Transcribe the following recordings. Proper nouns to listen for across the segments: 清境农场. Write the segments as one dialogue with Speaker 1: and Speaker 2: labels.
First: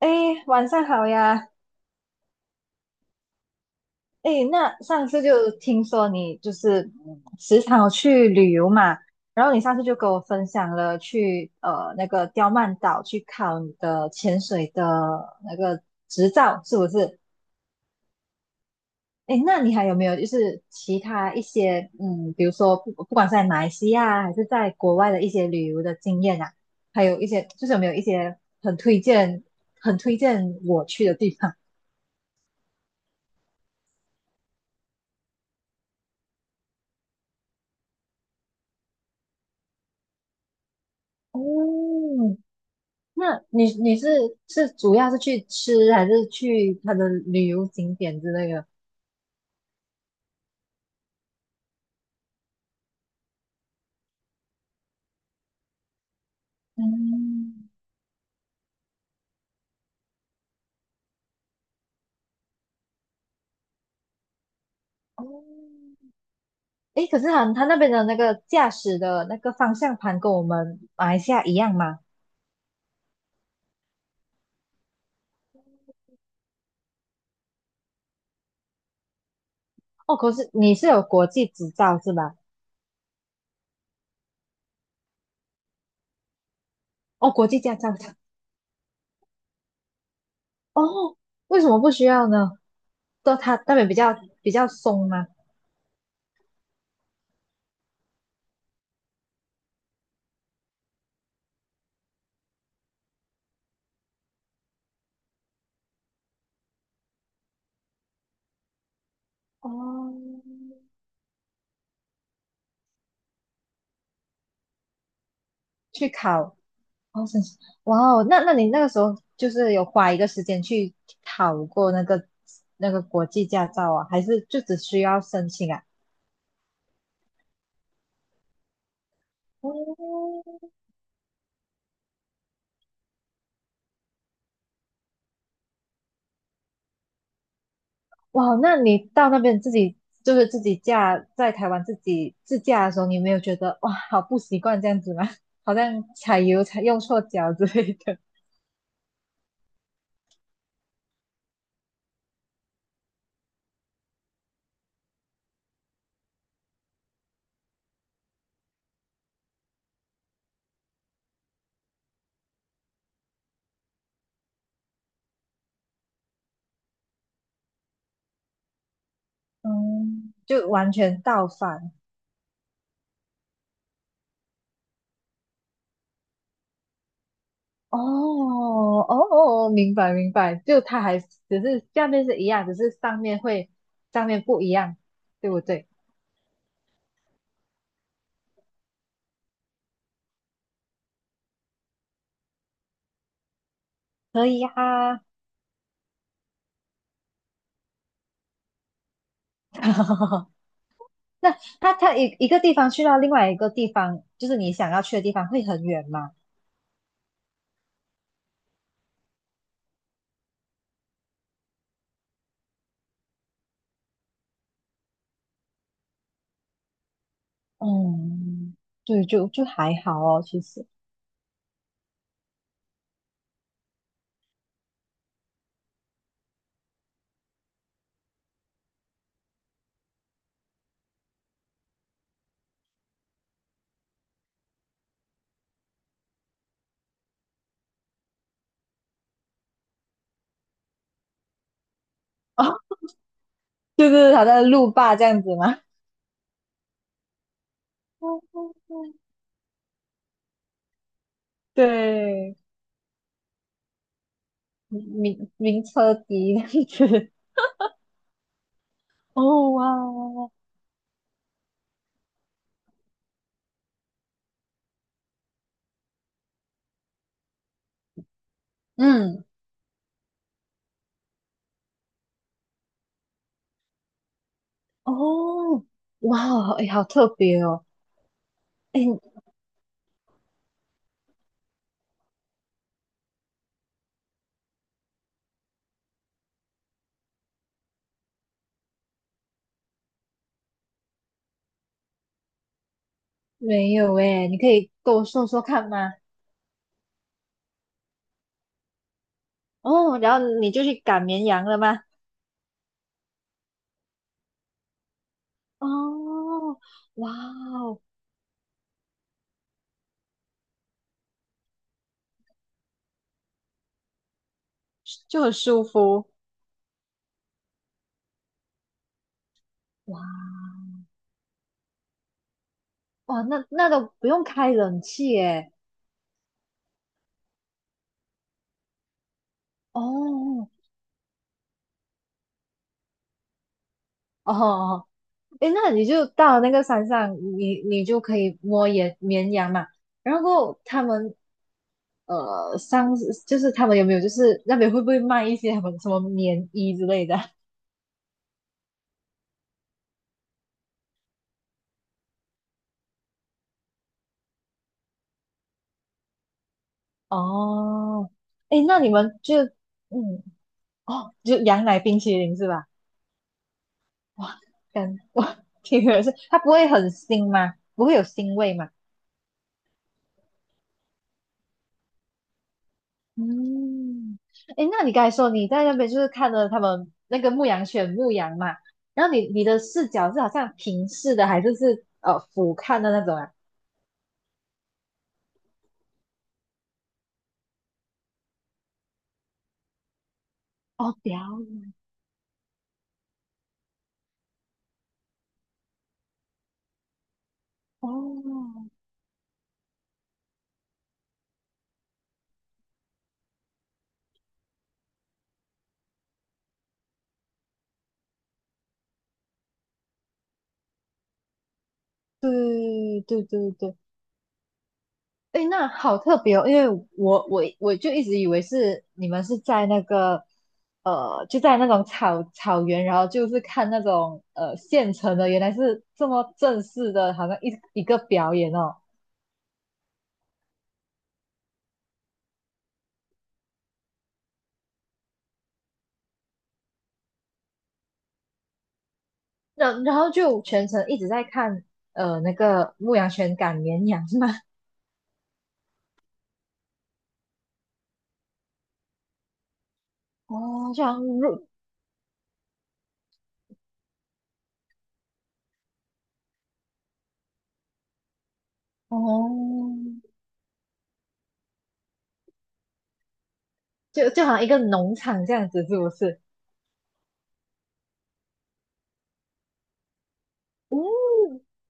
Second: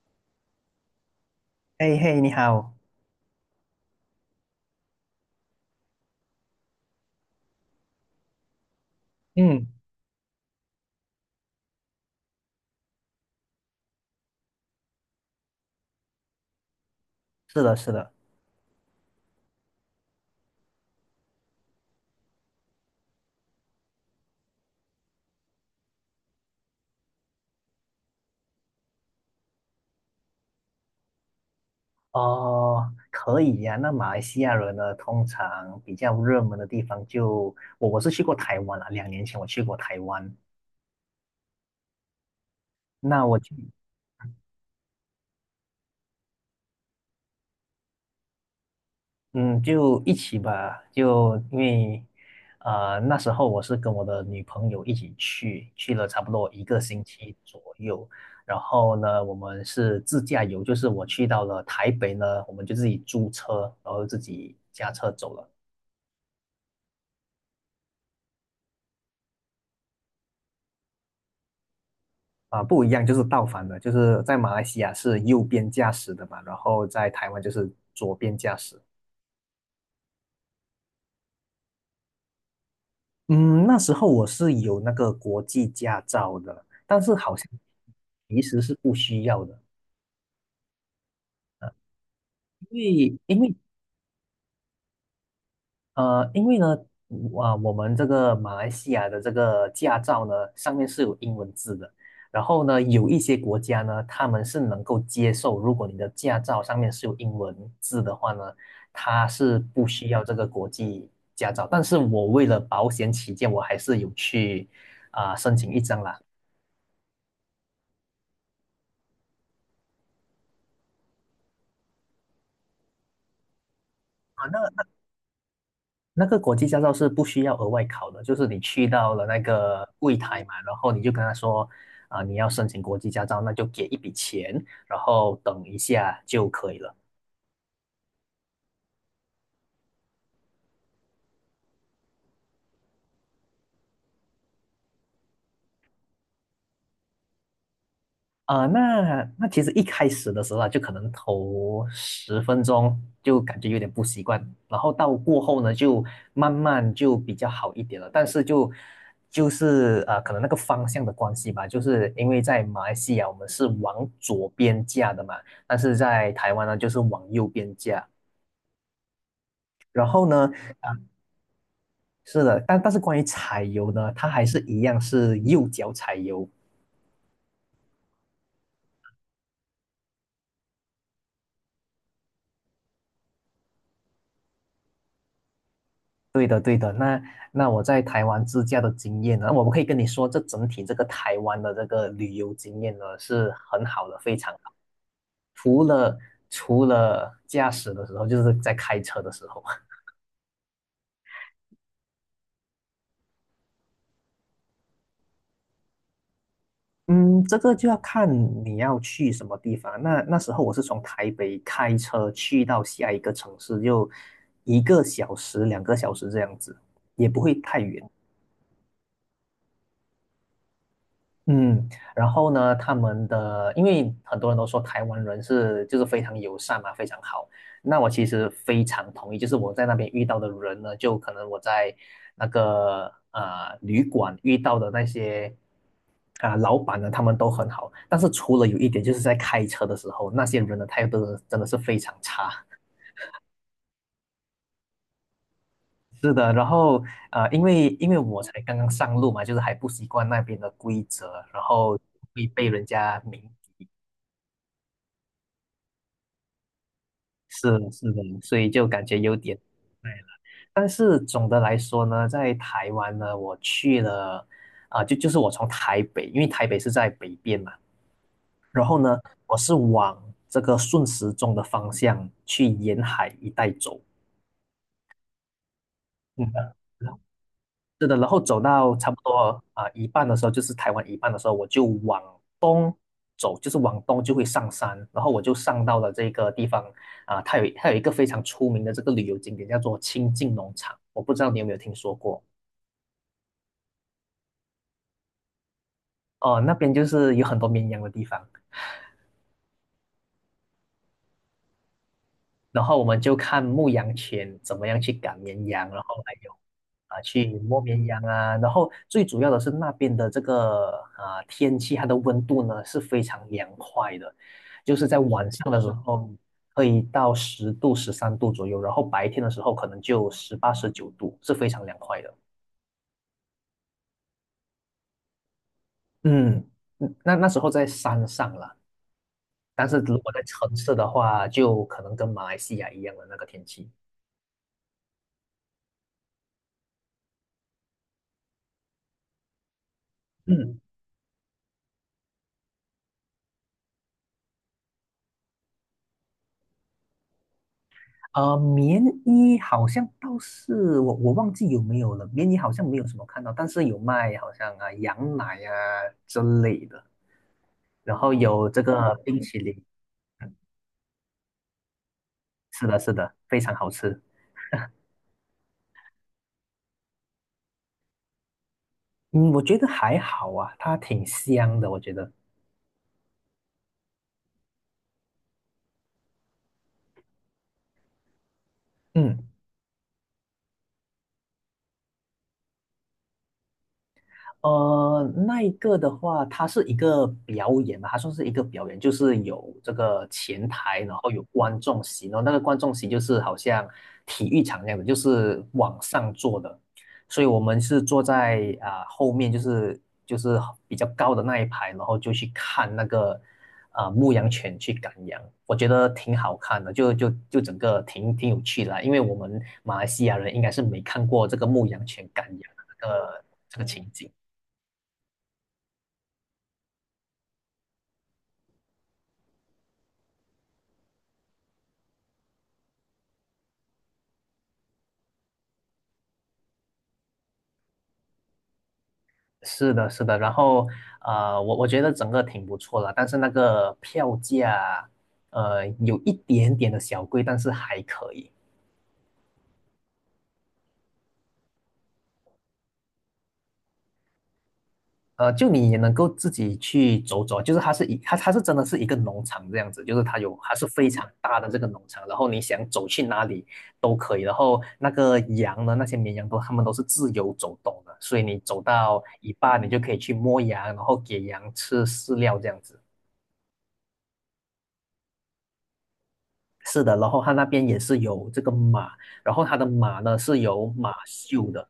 Speaker 1: 哎，晚上好呀！
Speaker 2: 嘿嘿，你好。
Speaker 1: 哎，那上次就听说你就是时常有去旅游嘛，然后你
Speaker 2: 嗯，
Speaker 1: 上次就跟我分享了去那个刁曼岛去考你的潜水的那个执照，是不是？
Speaker 2: 是的，是的。
Speaker 1: 哎，那你还有没有就是其他一些，比如说不管是在马来西亚还是在国外的一些旅游的经验啊，还有一些就是有没有一些很推荐我去的地方？
Speaker 2: 哦，可以呀、那马来西亚人呢，通常比较热门的地方就我是去过台湾了。2年前我去过台湾。
Speaker 1: 哦，
Speaker 2: 那我
Speaker 1: 那
Speaker 2: 去，
Speaker 1: 你是是主要是去吃，还是去它的旅游景点之类的？
Speaker 2: 嗯，就一起吧，就因为，那时候我是跟我的女朋友一起去，去了差不多1个星期左
Speaker 1: 嗯，
Speaker 2: 右。然后呢，我们是自驾游，就是我去到了台北呢，我们就自己租车，然后自己驾车走了。
Speaker 1: 哦，诶，可是他那边的那个驾驶的那个方向盘跟我们马来西亚一样吗？
Speaker 2: 啊，不一样，就是倒反的，就是在马来西亚是右边驾驶的嘛，然后在台湾就是左边驾驶。
Speaker 1: 哦，可是你是有国际执照是吧？
Speaker 2: 嗯，那时候我是有那个国际驾照的，但是
Speaker 1: 哦，
Speaker 2: 好像
Speaker 1: 国际驾照的。
Speaker 2: 其实是不需要的。
Speaker 1: 哦，为什么不需要呢？
Speaker 2: 因为
Speaker 1: 都
Speaker 2: 因为
Speaker 1: 他那边比较松吗？
Speaker 2: 因为呢，我们这个马来西亚的这个驾照呢，上面是有英文字的。然后呢，有一些国家呢，他们是能够接受，如果你的驾照上面是有英文字的话呢，它是不需要这
Speaker 1: 哦，
Speaker 2: 个国际驾照。但是我为了保险起见，我还是有去申请一张
Speaker 1: 去
Speaker 2: 啦。
Speaker 1: 考。哦，神奇，哇哦，那你那个时候就是有花一个时间去考过那个国际驾照啊，还是
Speaker 2: 啊，
Speaker 1: 就只
Speaker 2: 那
Speaker 1: 需要申请啊？
Speaker 2: 那个国际驾照是不需要额外考的，就是你去到了那个柜
Speaker 1: 哦，
Speaker 2: 台嘛，然后你就跟他说，你要申请国际驾照，那就给一笔钱，然后等一下就可以了。
Speaker 1: 哇，那你到那边自己就是自己驾，在台湾自己自驾的时候，你有没有觉得哇，好不习惯这样子吗？好像踩油踩用错脚之类的，
Speaker 2: 那其实一开始的时候啊，就可能头10分钟就感觉有点不习惯，然后到过后呢，就慢慢就比较好一点了。但是就是可能那个方向的关系吧，就是因为在马来西亚我们是往左边架的嘛，但是在台湾呢就是往右边架。然后
Speaker 1: 嗯，
Speaker 2: 呢，
Speaker 1: 就完全倒反。
Speaker 2: 是的，但是关于踩油呢，它还是一样是右脚踩油。
Speaker 1: 哦哦，哦哦，明白明白，就它还只是下面是一样，只是上面不一样，对不对？
Speaker 2: 对。那我在台湾自驾的经验呢，我可以跟你说，这整体这个台湾的这个旅游经验呢是很好的，非
Speaker 1: 可
Speaker 2: 常
Speaker 1: 以
Speaker 2: 好。
Speaker 1: 啊。
Speaker 2: 除了除了驾驶的时候，就是在开车的时候。
Speaker 1: 那它一个地方去到另外一个地方，就是你想要去的地方，会很远吗？
Speaker 2: 嗯，这个就要看你要去什么地方。那时候我是从台北开车去到下一个城市，就1个小时、2个小时这样子，也不会太远。
Speaker 1: 嗯，对，就还好哦，其实
Speaker 2: 嗯，然后呢，他们的，因为很多人都说台湾人是就是非常友善嘛，非常好。那我其实非常同意，就是我在那边遇到的人呢，就可能我在那个旅馆遇到的那些老板呢，他们都很好。但是除了有一点，就是在开车的时候，那些人的态度真的是非常差。
Speaker 1: 哦，就是好像路霸这样子吗？
Speaker 2: 是的，然后因为
Speaker 1: 嗯
Speaker 2: 我才
Speaker 1: 嗯
Speaker 2: 刚刚上
Speaker 1: 嗯，
Speaker 2: 路嘛，就是还不习惯那边的规则，然后会
Speaker 1: 对，
Speaker 2: 被人家明。
Speaker 1: 名车笛这样子。
Speaker 2: 是的是的，所以就感觉有点。
Speaker 1: 哦哇，
Speaker 2: 累了。但是总的来说呢，在台湾呢，我去了就是我从台北，因为台北是在北边嘛，然后呢，
Speaker 1: 嗯。
Speaker 2: 我是往这个顺时钟的方向去沿海一带走。
Speaker 1: 哦，哇
Speaker 2: 嗯，
Speaker 1: 哦，哎，好特别哦，
Speaker 2: 是的，然后走到
Speaker 1: 哎，
Speaker 2: 差不多一半的时候，就是台湾一半的时候，我就往东走，就是往东就会上山，然后我就上到了这个地方它有一个非常出名的这个旅游景点，叫做清境农场，我不知道你有没有听说过。
Speaker 1: 没有哎，你可以跟我说说看吗？
Speaker 2: 哦、那边就是有很多绵羊的地方。
Speaker 1: 哦，然后你就去赶绵羊了吗？
Speaker 2: 然后我们就看牧羊犬怎么样去赶绵羊，然后还有
Speaker 1: 哦，哇
Speaker 2: 去摸
Speaker 1: 哦，
Speaker 2: 绵羊啊，然后最主要的是那边的这个天气，它的温度呢是非常凉快的，就是在
Speaker 1: 就
Speaker 2: 晚
Speaker 1: 很
Speaker 2: 上的
Speaker 1: 舒
Speaker 2: 时候
Speaker 1: 服，
Speaker 2: 可以到10度、13度左右，然后白天的时候可能
Speaker 1: 哇
Speaker 2: 就18、19度，是非常凉快的。
Speaker 1: 哇，那那都不用开冷气哎，
Speaker 2: 嗯，那时候在山上了，但是如果在
Speaker 1: 哦
Speaker 2: 城市的话，就可能跟马来西亚一样的那个天气。
Speaker 1: 哦，哎，那你就到那个山上，你你就可以摸野绵羊嘛，然
Speaker 2: 嗯。
Speaker 1: 后他们。呃，上就是他们有没有就是那边会不会卖一些什么什么棉衣之类的？
Speaker 2: 棉衣好像倒是我忘记有没有了，棉衣好像没有什么看到，但是有卖好像羊奶啊之类的，然
Speaker 1: 哦，
Speaker 2: 后有
Speaker 1: 哎，
Speaker 2: 这
Speaker 1: 那你
Speaker 2: 个
Speaker 1: 们
Speaker 2: 冰淇
Speaker 1: 就
Speaker 2: 淋，
Speaker 1: 嗯哦，就羊奶冰淇淋是
Speaker 2: 是
Speaker 1: 吧？
Speaker 2: 的，是的，非常好吃。
Speaker 1: 哇，感 哇，听意是它不会很腥吗？不会有腥味吗？
Speaker 2: 嗯，我觉得还好啊，它挺香的，我觉得。
Speaker 1: 嗯，哎，那你刚才说你在那边就是看了他们那个牧羊犬牧羊嘛，然后你
Speaker 2: 嗯
Speaker 1: 你的视角是好像平视的，还是是俯瞰的那种啊？
Speaker 2: 那一个的话，它是一个表演嘛，它算是一个表演，就是有这个前台，
Speaker 1: 哦，
Speaker 2: 然后有
Speaker 1: 表
Speaker 2: 观
Speaker 1: 演
Speaker 2: 众席，然后那个观众席就是好像体育场那样的，就是往上坐的，所以我们是坐在
Speaker 1: 哦，
Speaker 2: 后面，就是比较高的那一排，然后就去看那个牧羊犬去赶羊，我觉得挺好看的，就整个挺有趣的啦。因为我们马来西亚人应该是没看过这个牧羊犬赶羊的这
Speaker 1: 对对
Speaker 2: 个
Speaker 1: 对
Speaker 2: 这个
Speaker 1: 对，
Speaker 2: 情景。
Speaker 1: 哎，诶那好特别哦，因为我就一直以为是你们是在那个，就在那种草原，然后就是看那种现成的，原来是这么正式的，好像一个表演哦。
Speaker 2: 是的，是的，然后我觉得整个挺不错的，但是那个票价，有一点点的小贵，但是还可以。
Speaker 1: 然然后就全程一直在看那个牧羊犬赶绵羊是吗？
Speaker 2: 就你也能够自己去走走，就是它真的是一个农场这样子，就是它 有还是
Speaker 1: 哦，就
Speaker 2: 非
Speaker 1: 好像
Speaker 2: 常大
Speaker 1: 入
Speaker 2: 的这个农场，然后你想走去哪里都可以，然后那个羊呢，那些绵羊都它们都是自由走动的，所以你走到
Speaker 1: 哦，
Speaker 2: 一半你就可以去摸羊，然后给羊吃饲料这样子。
Speaker 1: 就就好像一个农场这样子，是不是？
Speaker 2: 是的，然后他那边也是有这个马，然后他的马呢是有马
Speaker 1: 嗯，
Speaker 2: 厩的。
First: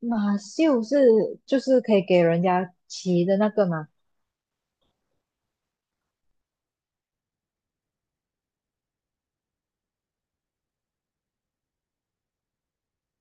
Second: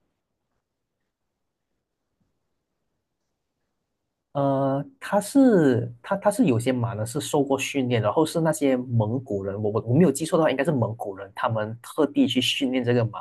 Speaker 1: 马秀是就是可以给人家骑的那个吗？
Speaker 2: 他是他他是有些马呢是受过训练，然后是那些蒙古人，我没有记错的话，应该是蒙古人，他们特地去训练这个马，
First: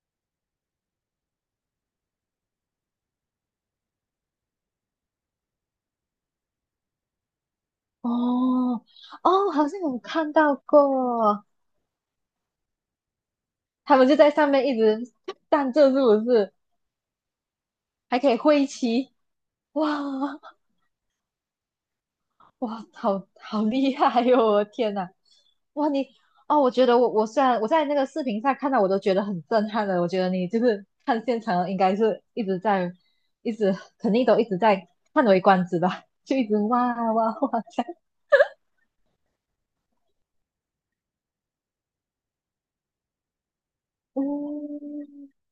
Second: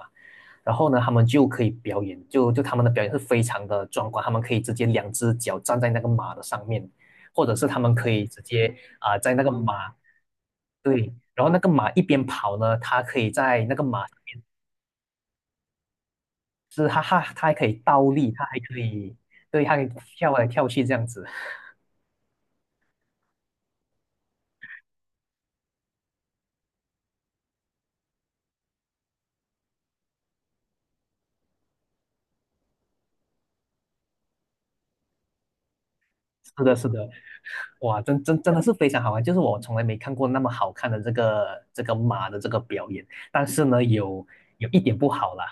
Speaker 2: 然后呢，他们就可以表演，就他们的表演是非常的壮观，他们可以直接两只脚站在那个马的上面，或者是他们可以直接
Speaker 1: 哦
Speaker 2: 在那个
Speaker 1: 哦，好像
Speaker 2: 马。
Speaker 1: 有看到
Speaker 2: 对。然
Speaker 1: 过，
Speaker 2: 后那个马一边跑呢，它可以在那个
Speaker 1: 他
Speaker 2: 马。
Speaker 1: 们就在上面一直站着，是不是？
Speaker 2: 是，哈哈，它还可以倒
Speaker 1: 还可
Speaker 2: 立，
Speaker 1: 以
Speaker 2: 它还
Speaker 1: 挥
Speaker 2: 可
Speaker 1: 旗，
Speaker 2: 以，对，它可以
Speaker 1: 哇
Speaker 2: 跳来跳去这样子。
Speaker 1: 哇，好好厉害哟、我的天哪，哇你哦，我觉得我虽然我在那个视频上看到，我都觉得很震撼的。我觉得你就是看现场，应该是一直在一直肯定都一直在叹为观止吧，就一 直
Speaker 2: 是的，
Speaker 1: 哇
Speaker 2: 是的，
Speaker 1: 哇哇这样，
Speaker 2: 哇，真的是非常好玩，就是我从来没看过那么好看的这个马的这个表演。但是呢，有一点不
Speaker 1: 嗯
Speaker 2: 好啦，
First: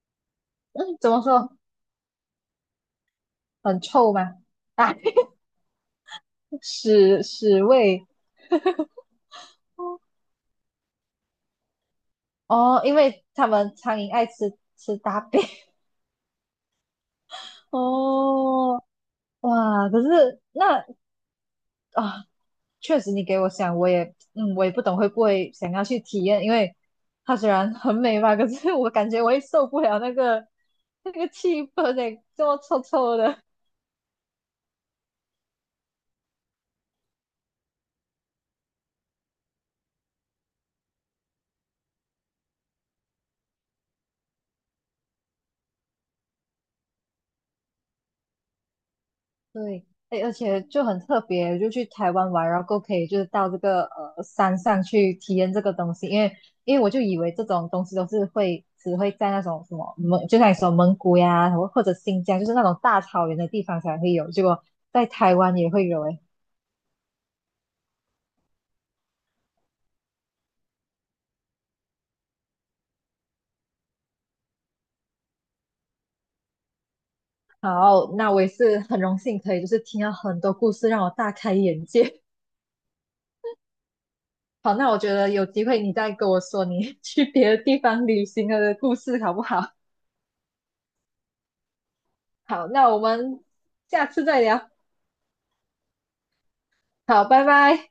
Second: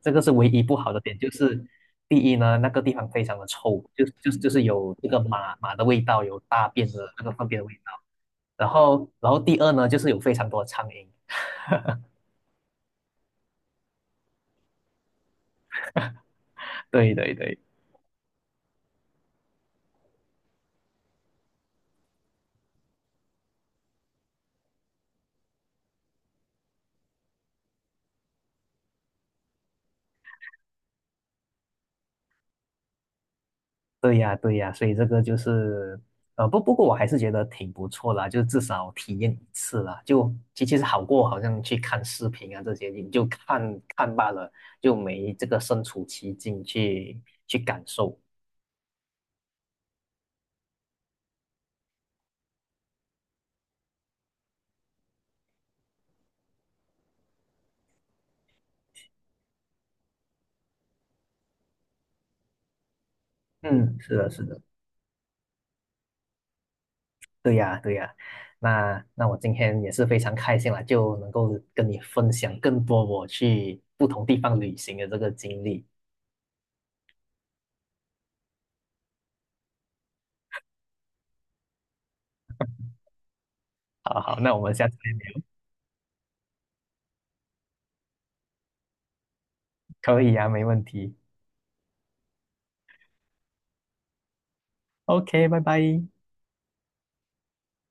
Speaker 2: 这个是唯一不好
Speaker 1: 嗯
Speaker 2: 的
Speaker 1: 怎
Speaker 2: 点，
Speaker 1: 么
Speaker 2: 就
Speaker 1: 说？
Speaker 2: 是第一呢，那个地方非常的
Speaker 1: 很
Speaker 2: 臭，就是
Speaker 1: 臭
Speaker 2: 就
Speaker 1: 吗？
Speaker 2: 是就是
Speaker 1: 啊，
Speaker 2: 有这个马的味道，有 大便的
Speaker 1: 屎
Speaker 2: 那个粪便
Speaker 1: 屎
Speaker 2: 的味道。
Speaker 1: 味。
Speaker 2: 然后第二呢，就是有非常多的苍蝇。
Speaker 1: 哦，因为他们苍蝇爱吃吃大便。
Speaker 2: 对对对。
Speaker 1: 哦，哇，可是那啊，确实你给我想，我也，我也不懂会不会想要去体验，因为它虽然很美吧，可是我感觉我也受不了那个气氛诶，这么臭臭的。
Speaker 2: 对呀，对呀，所以这个就是，不过我还是觉得挺不错啦，就至少体验一次啦，就其实好过好像去看视频啊这些，你就看看罢了，就没这个身处其境去感受。
Speaker 1: 对，哎，而且就很特别，就去台湾玩，然后够可以就是到这个山上去体验这个东西，因为我就以为这种东西都是会只会在那种什么蒙，就像你说蒙古呀，或者新疆，就是那种大草原的地方
Speaker 2: 嗯，
Speaker 1: 才会
Speaker 2: 是
Speaker 1: 有，
Speaker 2: 的，
Speaker 1: 结
Speaker 2: 是的。
Speaker 1: 果在台湾也会有哎。
Speaker 2: 对呀，对呀，那我今天也是非常开心啦，就能够跟你分享更多我去不同地方旅行的这个经历。
Speaker 1: 好，那我也是很荣幸可以就是听到很多故事，让我大开眼界。
Speaker 2: 好好，那我 们
Speaker 1: 好，
Speaker 2: 下
Speaker 1: 那
Speaker 2: 次
Speaker 1: 我觉
Speaker 2: 再
Speaker 1: 得有
Speaker 2: 聊。
Speaker 1: 机会你再跟我说你 去别的地方旅行的故事好不好？
Speaker 2: 可以呀，没问题。
Speaker 1: 好，那我们下次再聊。
Speaker 2: OK，拜拜。
Speaker 1: 好，拜拜。